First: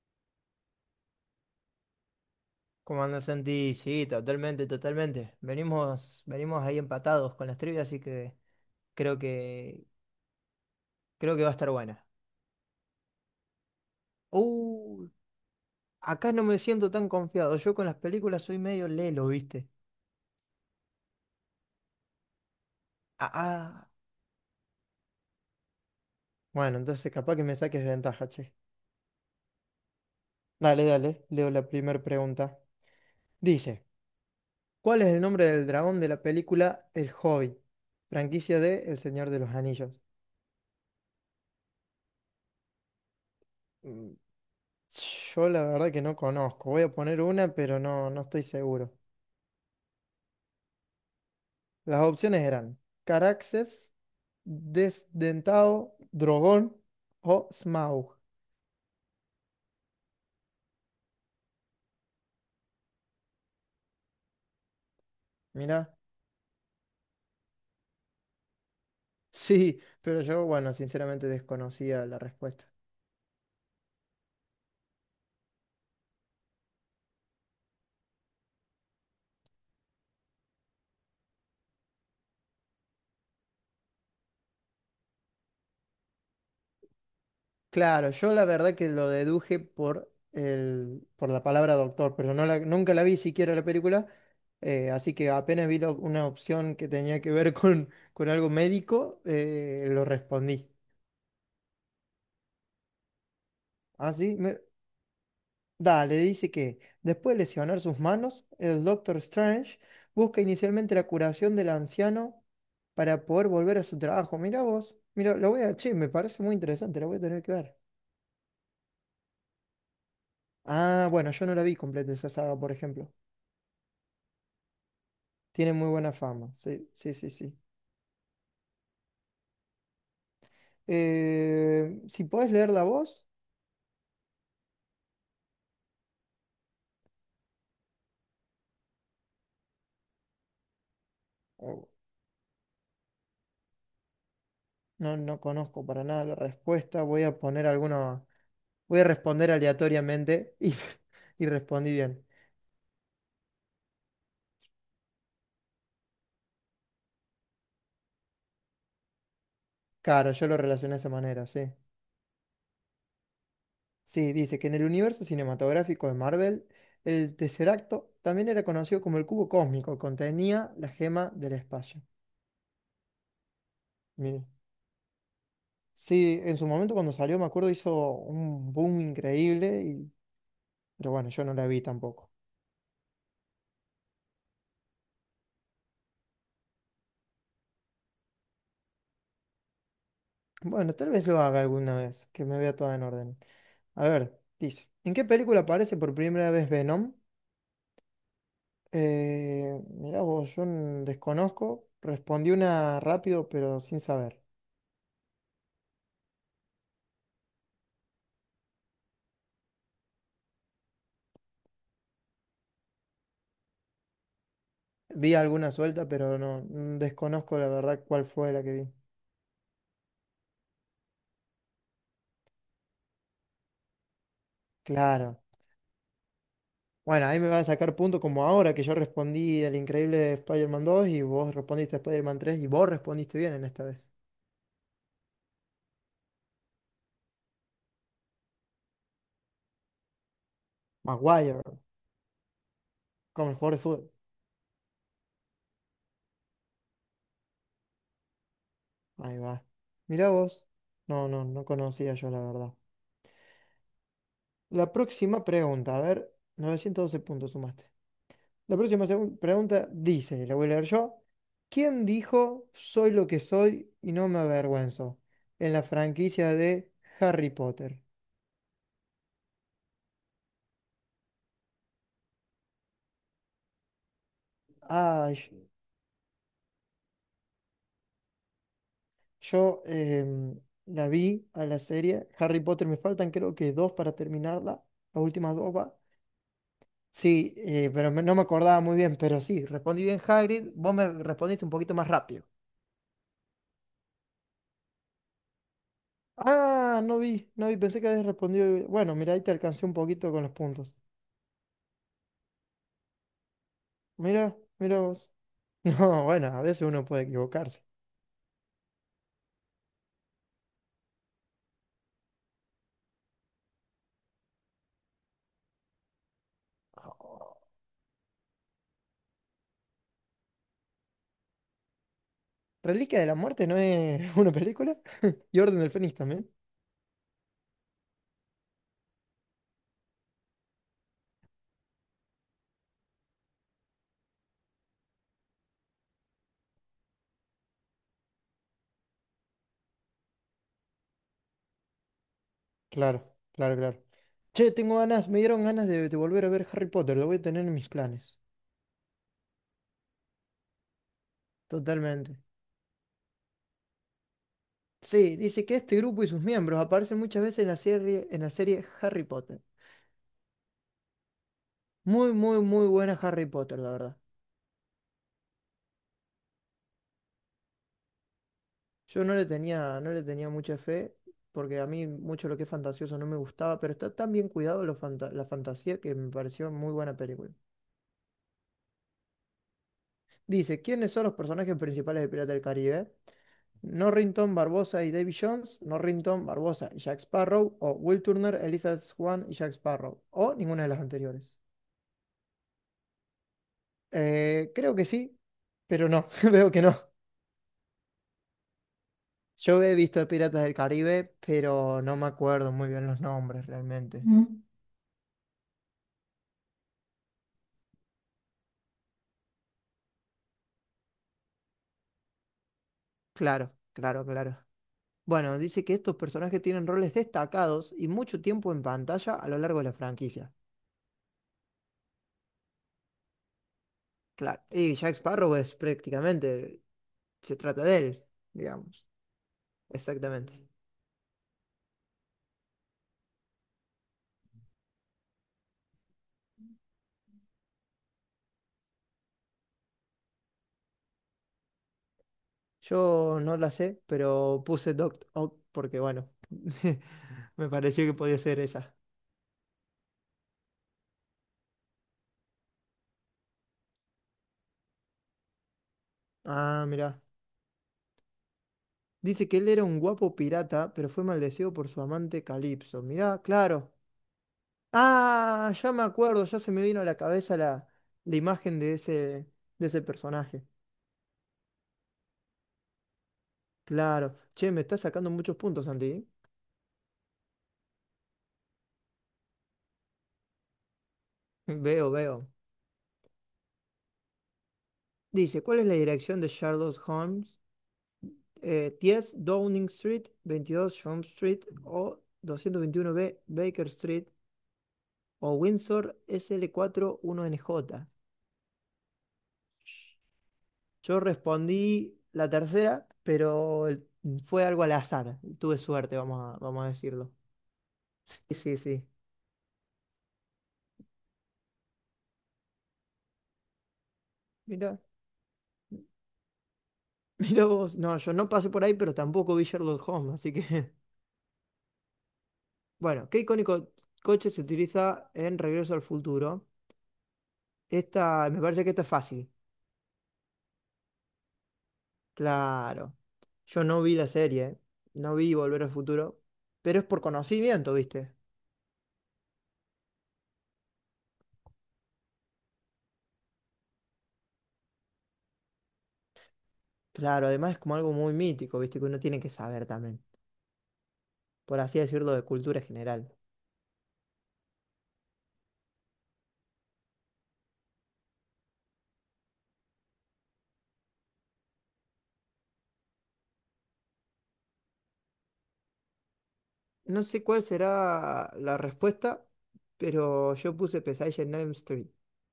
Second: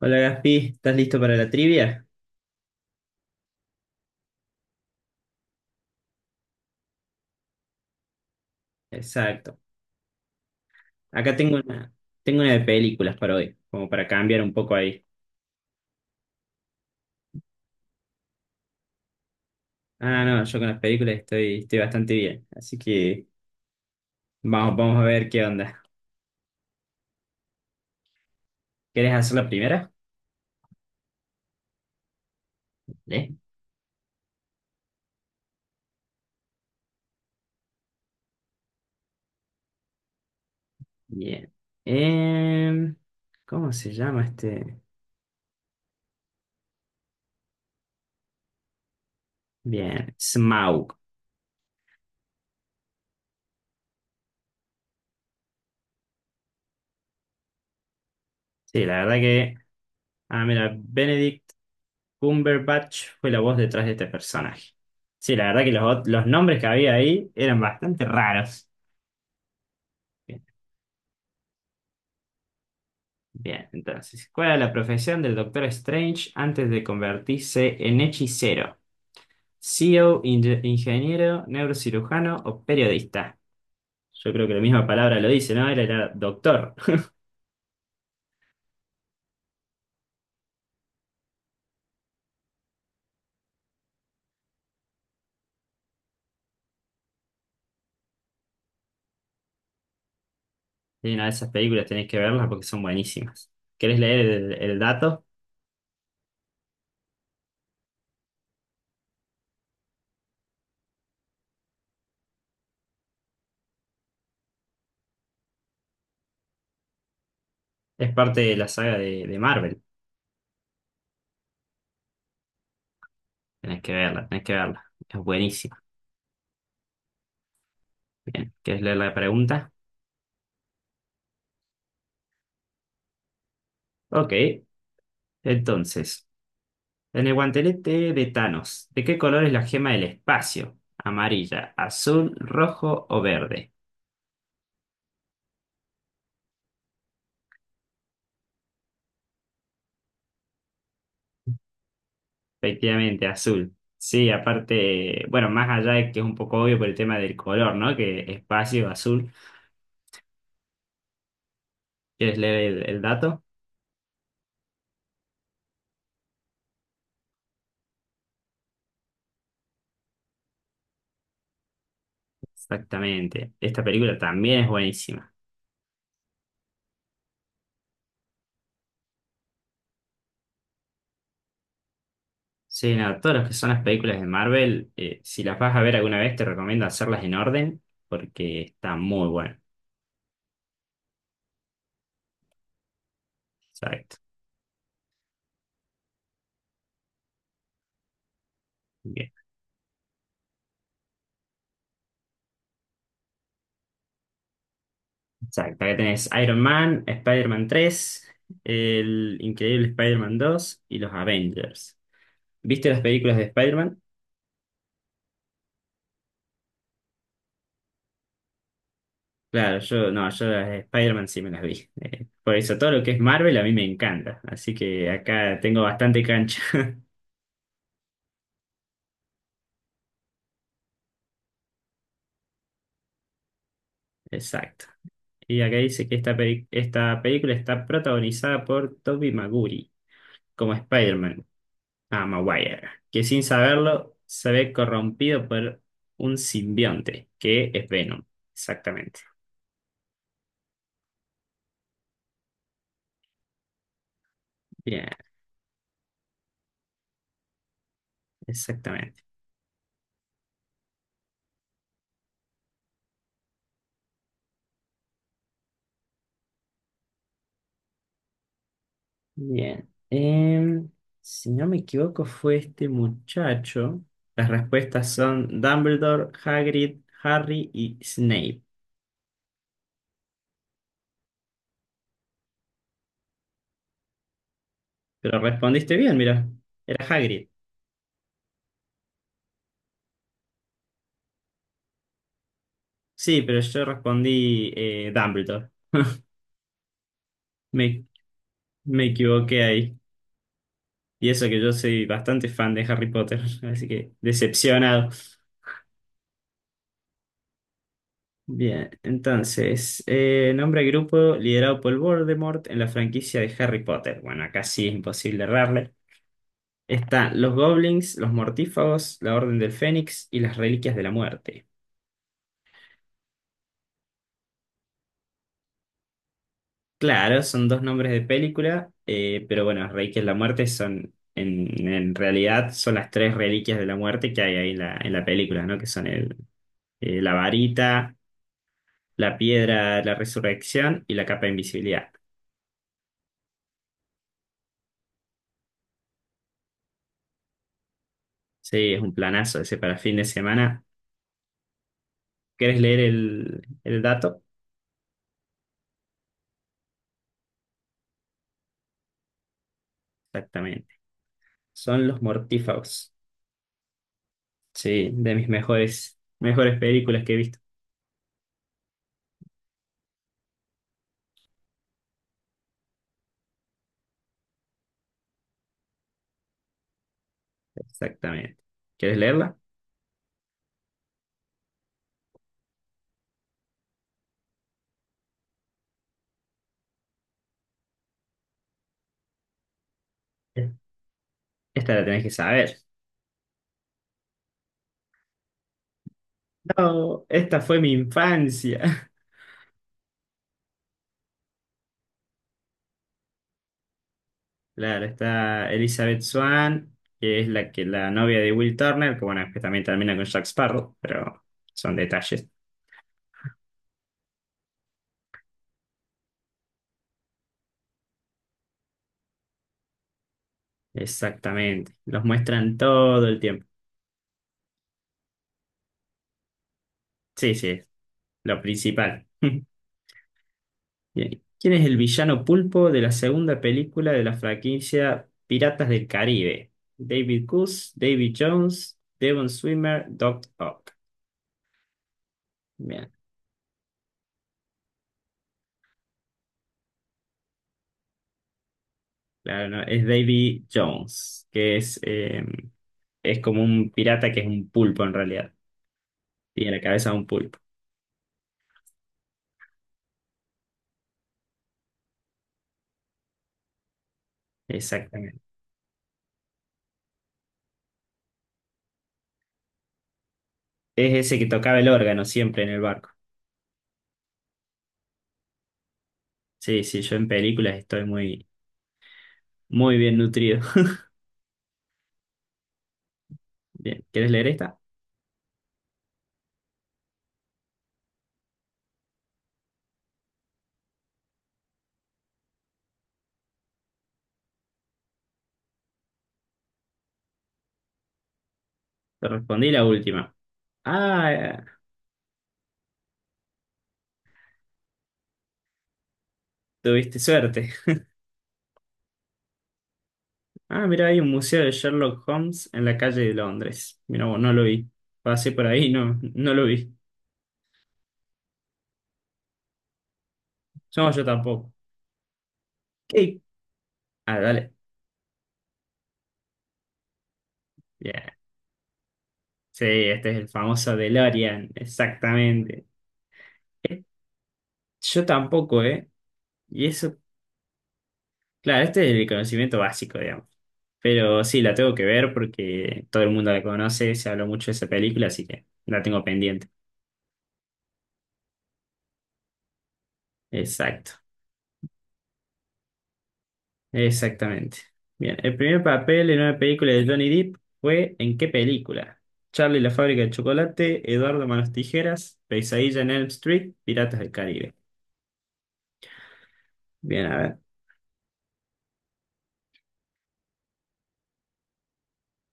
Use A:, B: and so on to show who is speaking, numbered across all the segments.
A: Hola Gaspi, ¿estás listo para la trivia?
B: ¿Cómo andas, Santi? Sí, totalmente, totalmente. Venimos, venimos ahí empatados con las trivias, así que creo
A: Exacto.
B: que
A: Acá
B: creo que va a
A: tengo
B: estar
A: una,
B: buena.
A: tengo una de películas para hoy, como para cambiar un poco ahí.
B: Uh, acá no me siento tan confiado. Yo con las películas soy medio lelo, ¿viste?
A: Ah, no, yo con las películas estoy bastante bien, así que
B: Ah, ah.
A: vamos a ver qué onda.
B: Bueno, entonces capaz que me saques ventaja, che.
A: ¿Quieres hacer la primera?
B: Dale, dale, leo la primera pregunta.
A: ¿Eh?
B: Dice, ¿cuál es el nombre del dragón de la película El Hobbit? Franquicia de El Señor de los Anillos.
A: Bien. Em, ¿Cómo se
B: Mm,
A: llama este?
B: Yo la verdad que no conozco. Voy a poner una, pero no, no estoy seguro.
A: Bien, Smaug.
B: Las opciones eran Caraxes, Desdentado, Drogón o Smaug.
A: Sí, la verdad que... Ah, mira, Benedict Cumberbatch fue la voz detrás de este personaje. Sí, la verdad que los,
B: Mira,
A: ot- los nombres que había ahí eran bastante raros.
B: sí, pero
A: Bien,
B: yo, bueno, sinceramente desconocía la respuesta.
A: bien, entonces, ¿cuál era la profesión del Doctor Strange antes de convertirse en hechicero? CEO, ingeniero, neurocirujano o periodista. Yo creo que la misma palabra lo dice, ¿no? Era doctor.
B: Claro, yo la verdad que lo deduje por el, por la palabra doctor, pero nunca la vi siquiera la película, así que apenas vi una opción que tenía que ver con algo médico, lo respondí.
A: Y una de esas películas tenés que verlas porque son buenísimas. ¿Querés
B: Ah,
A: leer
B: sí,
A: el, el dato?
B: dale, dice que después de lesionar sus manos, el Doctor Strange busca inicialmente la curación del anciano para poder volver a su trabajo. Mirá vos, mira, lo voy a, che, me parece muy interesante, lo voy a tener que ver.
A: Es parte de la saga de Marvel.
B: Ah, bueno, yo no la vi completa esa saga, por ejemplo.
A: Tenés que verla, tenés que verla. Es
B: Tiene
A: buenísima.
B: muy buena fama, sí, sí, sí, sí.
A: Bien, ¿querés leer la pregunta?
B: Si podés leer la voz,
A: Ok, entonces. En el guantelete de Thanos, ¿de qué color es la gema del espacio? ¿Amarilla,
B: oh,
A: azul, rojo o verde?
B: no, no conozco para nada la respuesta, voy a poner alguna, voy a responder aleatoriamente y, y respondí bien.
A: Efectivamente, azul. Sí, aparte, bueno, más allá de que es un poco obvio por el tema del color, ¿no? Que espacio, azul.
B: Claro, yo lo relacioné de esa manera, sí.
A: ¿Quieres leer el dato?
B: Sí, dice que en el universo cinematográfico de Marvel, el Tesseracto también era conocido como el cubo cósmico, contenía la gema del espacio.
A: Exactamente. Esta película
B: Mire.
A: también es buenísima.
B: Sí, en su momento cuando salió, me acuerdo, hizo un boom increíble, y pero bueno, yo no la vi tampoco.
A: Sí, no, todas las que son las películas de Marvel, si las vas a ver alguna vez, te recomiendo hacerlas en orden porque está muy bueno.
B: Bueno, tal vez lo haga alguna vez, que me vea toda en orden. A
A: Exacto.
B: ver, dice, ¿en qué película aparece por primera vez Venom? Mirá vos, yo desconozco, respondí una rápido, pero sin saber.
A: Exacto, acá tenés Iron Man, Spider-Man 3, el increíble Spider-Man 2 y los Avengers. ¿Viste las películas de Spider-Man?
B: Vi alguna suelta, pero no, desconozco la verdad cuál fue la que vi.
A: Claro, yo no, yo las de Spider-Man sí me las vi. Por eso todo lo que es Marvel a mí me encanta. Así que
B: Claro.
A: acá tengo bastante cancha.
B: Bueno, ahí me va a sacar punto como ahora que yo respondí el increíble Spider-Man 2 y vos respondiste Spider-Man 3 y vos respondiste bien en esta vez.
A: Exacto. Y acá dice que esta película está protagonizada por Tobey Maguire como Spider-Man,
B: Maguire,
A: ah, Maguire, que sin
B: como el jugador de fútbol.
A: saberlo se ve corrompido por un simbionte, que es Venom. Exactamente.
B: Ahí va. Mirá vos. No, no, no conocía yo la verdad. La
A: Bien.
B: próxima pregunta, a ver, 912 puntos sumaste. La próxima
A: Exactamente.
B: pregunta dice, la voy a leer yo. ¿Quién dijo soy lo que soy y no me avergüenzo? En la franquicia de Harry Potter.
A: Bien. Si no me equivoco, fue este muchacho. Las respuestas
B: Ay,
A: son Dumbledore, Hagrid, Harry y Snape.
B: yo la vi a la serie. Harry Potter me faltan creo que dos para terminarla. Las
A: Pero
B: últimas dos va.
A: respondiste bien, mira. Era Hagrid.
B: Sí, pero no me acordaba muy bien, pero sí, respondí bien Hagrid. Vos me respondiste un poquito más rápido.
A: Sí, pero yo respondí Dumbledore.
B: Ah, no vi, no vi, pensé
A: Me,
B: que habías respondido.
A: me
B: Bueno, mira, ahí te
A: equivoqué
B: alcancé un
A: ahí.
B: poquito con los puntos.
A: Y eso que yo soy bastante fan de Harry Potter, así que
B: Mira, mira
A: decepcionado.
B: vos. No, bueno, a veces uno puede equivocarse.
A: Bien, entonces, nombre al grupo liderado por Voldemort en la franquicia de Harry Potter. Bueno, acá sí es imposible errarle. Están los
B: Oh,
A: goblins, los mortífagos, la Orden del Fénix y las Reliquias de la Muerte.
B: Reliquia de la Muerte no es una película. Y Orden del Fénix también.
A: Claro, son dos nombres de película, pero bueno, las Reliquias de la Muerte son, en realidad, son las tres Reliquias de la Muerte que hay ahí en la película, ¿no? Que son la varita, la piedra de la resurrección y la capa de invisibilidad.
B: Claro, claro, claro. Che, tengo ganas, me dieron ganas de volver a ver Harry Potter, lo voy a tener en mis planes.
A: Sí, es un planazo ese para fin de semana.
B: Totalmente.
A: ¿Querés leer el dato?
B: Sí, dice que este grupo y sus miembros aparecen muchas veces en la serie Harry Potter.
A: Exactamente. Son los
B: Muy, muy, muy
A: mortífagos.
B: buena Harry Potter, la verdad.
A: Sí, de mis mejores, mejores películas que he visto.
B: Yo no le tenía mucha fe, porque a mí mucho lo que es fantasioso no me gustaba, pero está tan bien cuidado la fantasía que me pareció muy buena película.
A: Exactamente. ¿Quieres leerla?
B: Dice, ¿quiénes son los personajes principales de Pirata del Caribe? Norrington, Barbosa y Davy Jones, Norrington, Barbosa y Jack Sparrow, o Will Turner, Elizabeth Swann y Jack Sparrow, o
A: Eh,
B: ninguna de las anteriores.
A: Esta la tenés que saber.
B: Creo que sí, pero no, veo que no.
A: No, esta fue mi infancia.
B: Yo he visto Piratas del Caribe, pero no me acuerdo muy bien los nombres realmente. Mm.
A: Claro, está Elizabeth Swann, que es la que la novia de Will Turner, que bueno, que también termina con Jack Sparrow, pero son detalles.
B: Claro, claro, claro. Bueno, dice que estos personajes tienen roles destacados y mucho tiempo en pantalla a lo largo de la franquicia.
A: Exactamente. Los muestran todo el tiempo.
B: Claro, y Jack Sparrow es prácticamente
A: Sí,
B: se
A: sí,
B: trata
A: es
B: de él,
A: lo
B: digamos.
A: principal.
B: Exactamente.
A: Bien. ¿Quién es el villano pulpo de la segunda película de la franquicia Piratas del Caribe? David Coase, David Jones, Devon Swimmer, Doc Ock. Bien.
B: Yo no la sé, pero puse Doc Ock porque, bueno, me pareció que podía ser esa.
A: Claro, no, es Davy Jones, que es como un pirata que es un pulpo en realidad. Tiene la
B: Ah,
A: cabeza de
B: mirá.
A: un pulpo.
B: Dice que él era un guapo pirata, pero fue maldecido por su amante Calipso. Mirá, claro.
A: Exactamente.
B: Ah, ya me acuerdo, ya se me vino a la cabeza la imagen de ese personaje.
A: Es ese que tocaba el órgano siempre en el barco.
B: Claro. Che, me está sacando muchos puntos, Santi. ¿Eh?
A: Sí, sí, yo en películas estoy muy, muy bien nutrido.
B: Veo, veo.
A: Bien, ¿quieres leer esta?
B: Dice, ¿cuál es la dirección de Sherlock Holmes? 10 Downing Street, 22 Shum Street o 221B Baker Street o Windsor sl N J.
A: Te respondí la última.
B: Yo
A: Ah,
B: respondí la tercera, pero fue algo al azar. Tuve suerte, vamos a
A: tuviste
B: decirlo.
A: suerte.
B: Sí, sí, sí.
A: Ah, mira, hay un museo de Sherlock Holmes en la calle de Londres. Mira, vos, no lo vi.
B: Mira,
A: Pasé por ahí, no, no lo vi.
B: mira vos. No, yo no pasé por ahí, pero tampoco vi Sherlock Holmes, así que.
A: No, yo tampoco.
B: Bueno,
A: ¿Qué?
B: ¿qué icónico
A: Ah,
B: coche se
A: dale.
B: utiliza en Regreso al Futuro?
A: Bien.
B: Esta, me parece que esta es fácil.
A: Sí, este es el famoso DeLorean, exactamente.
B: Claro. Yo no
A: Eh,
B: vi la serie,
A: Yo
B: no vi Volver
A: tampoco,
B: al
A: ¿eh?
B: Futuro,
A: Y
B: pero es
A: eso,
B: por conocimiento, ¿viste?
A: claro, este es el conocimiento básico, digamos. Pero sí, la tengo que ver porque todo el mundo la conoce, se habló mucho de esa película, así que la tengo pendiente.
B: Claro, además es como algo muy mítico, ¿viste? Que uno tiene que saber también,
A: Exacto,
B: por así decirlo, de cultura general.
A: exactamente. Bien, el primer papel en una película de Johnny Depp fue ¿en qué película? Charlie y la fábrica de chocolate, Eduardo Manos Tijeras, Pesadilla en Elm Street, Piratas del Caribe.
B: No
A: Bien,
B: sé
A: a
B: cuál será la respuesta, pero yo puse Pesadilla en Elm Street.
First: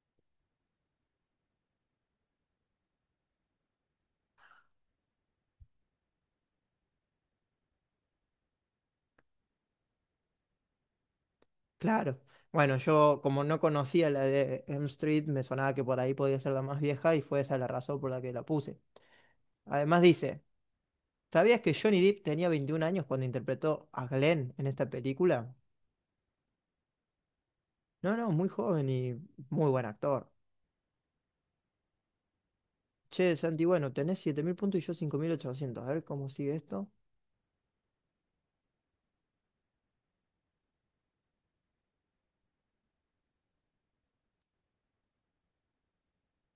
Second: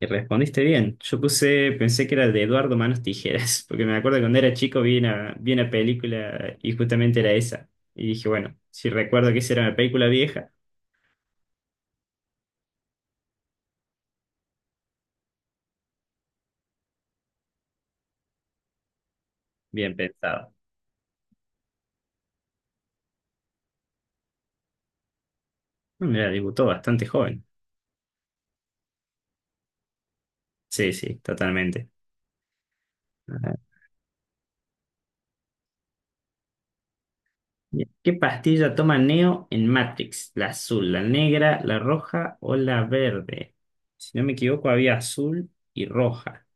A: y respondiste bien. Yo puse, pensé que era de Eduardo Manos Tijeras, porque me acuerdo que cuando era chico vi una película y justamente era esa. Y dije, bueno, si recuerdo que esa era una película vieja,
B: Claro. Bueno, yo como no conocía la de Elm Street, me sonaba que por ahí podía ser la más vieja y fue esa la razón por la que la puse.
A: bien
B: Además dice,
A: pensado.
B: ¿sabías que Johnny Depp tenía 21 años cuando interpretó a Glenn en esta película?
A: Mira, debutó bastante joven.
B: No, no, muy joven y muy buen actor.
A: Sí, sí, totalmente.
B: Che,
A: Ajá.
B: Santi, bueno, tenés 7.000 puntos y yo 5.800. A ver cómo sigue esto.
A: Bien. ¿Qué pastilla toma Neo en Matrix? ¿La azul, la negra, la roja o la verde? Si no me equivoco, había azul y roja.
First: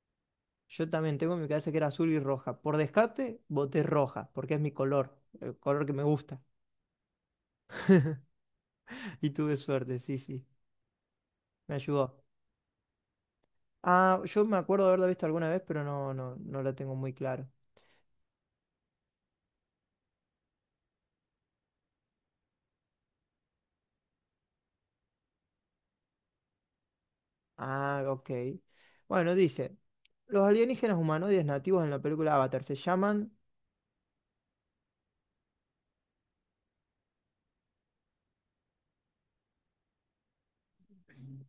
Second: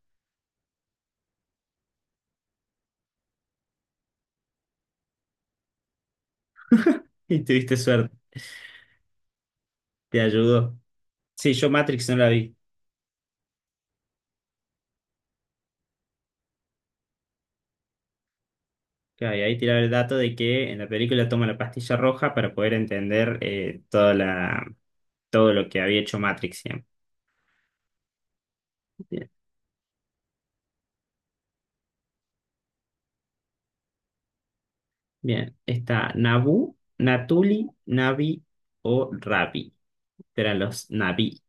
B: Yo también tengo en mi cabeza que era azul y roja. Por descarte, voté roja, porque es mi color, el color que me gusta.
A: Y tuviste suerte,
B: Y tuve suerte, sí,
A: te
B: sí.
A: ayudó. Sí, yo
B: Me
A: Matrix no
B: ayudó.
A: la vi.
B: Ah, yo me acuerdo de haberla visto alguna vez, pero no, no, no la tengo muy claro.
A: Claro, y ahí tiraba el dato de que en la película toma la pastilla roja para poder entender toda todo lo que había hecho Matrix siempre.
B: Ah, ok.
A: Bien,
B: Bueno, dice, los alienígenas humanoides nativos en la película Avatar se llaman.
A: bien. Está Nabu, Natuli, Navi o Rabi. Eran los Navi.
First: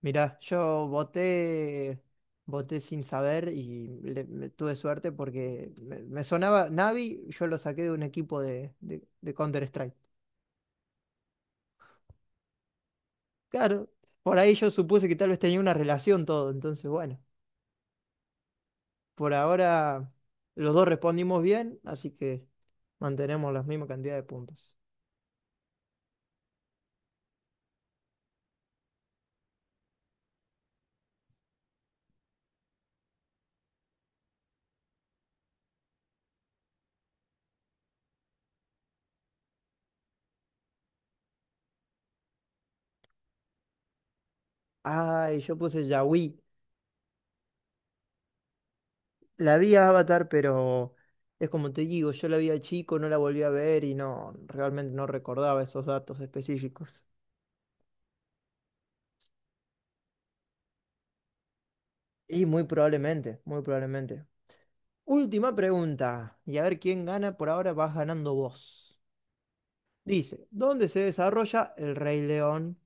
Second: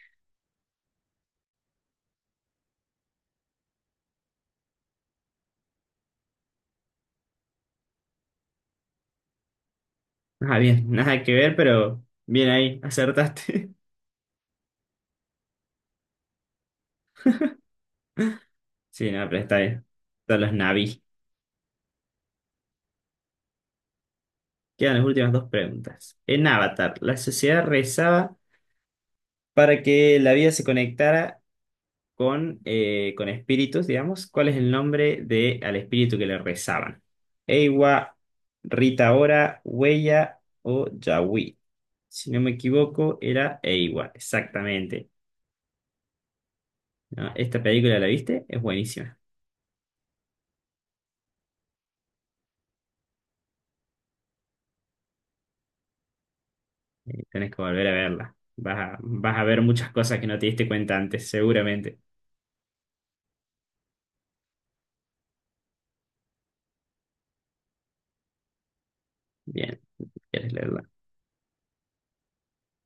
B: Mirá, yo voté sin saber y me tuve suerte porque me sonaba Navi, yo lo saqué de un equipo de Counter-Strike.
A: Ah, bien, nada que ver, pero bien ahí, acertaste.
B: Claro, por ahí yo supuse que tal vez tenía una relación todo, entonces bueno,
A: Sí, no,
B: por
A: pero está bien.
B: ahora
A: Son los
B: los dos
A: Navi.
B: respondimos bien, así que mantenemos la misma cantidad de puntos.
A: Quedan las últimas dos preguntas. En Avatar, la sociedad rezaba para que la vida se conectara con espíritus, digamos, ¿cuál es el nombre de al espíritu que le rezaban? Eiwa, Rita Ora, Huella o Yahui. Si no me equivoco, era Eiwa, exactamente.
B: Ay, yo puse Yaoi,
A: ¿No? Esta película, ¿la viste? Es buenísima.
B: la vi a Avatar, pero es como te digo, yo la vi a chico, no la volví a ver y no, realmente no recordaba esos datos específicos.
A: Tenés que volver a verla. Vas a, vas a ver muchas cosas que no te diste cuenta antes, seguramente.
B: Y muy probablemente, muy probablemente. Última pregunta, y a ver quién gana, por ahora vas ganando vos.
A: Bien,
B: Dice,
A: quieres leerla.
B: ¿dónde se desarrolla el Rey León?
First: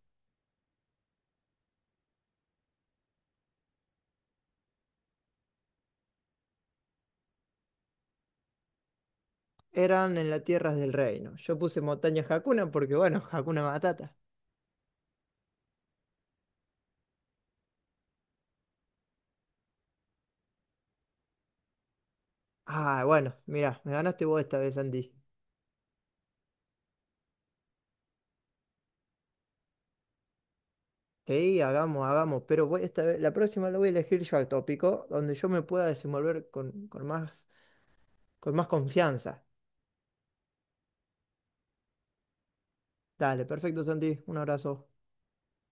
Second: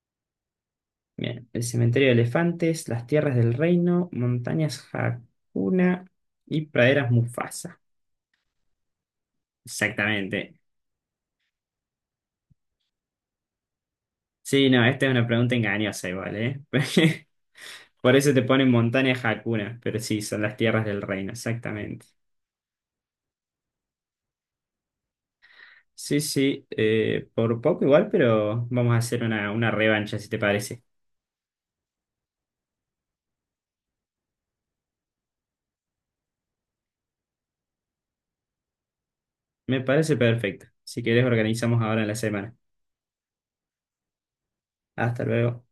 A: Bien, el cementerio de elefantes, las tierras del reino, montañas Hakuna y praderas Mufasa.
B: Eran en las
A: Exactamente.
B: tierras del reino. Yo puse montaña Hakuna porque, bueno, Hakuna Matata.
A: Sí, no, esta es una pregunta engañosa igual, ¿eh? Por eso te ponen montañas Hakuna, pero sí, son las tierras del reino, exactamente.
B: Ah, bueno, mirá, me ganaste vos esta vez, Andy.
A: Sí, sí, por poco igual, pero vamos a hacer una revancha, si te parece.
B: Sí, hagamos, hagamos, pero esta vez, la próxima la voy a elegir yo al tópico, donde yo me pueda desenvolver con más confianza.
A: Me parece perfecto. Si querés, organizamos ahora en la semana.
B: Dale, perfecto, Santi, un abrazo.
A: Hasta luego.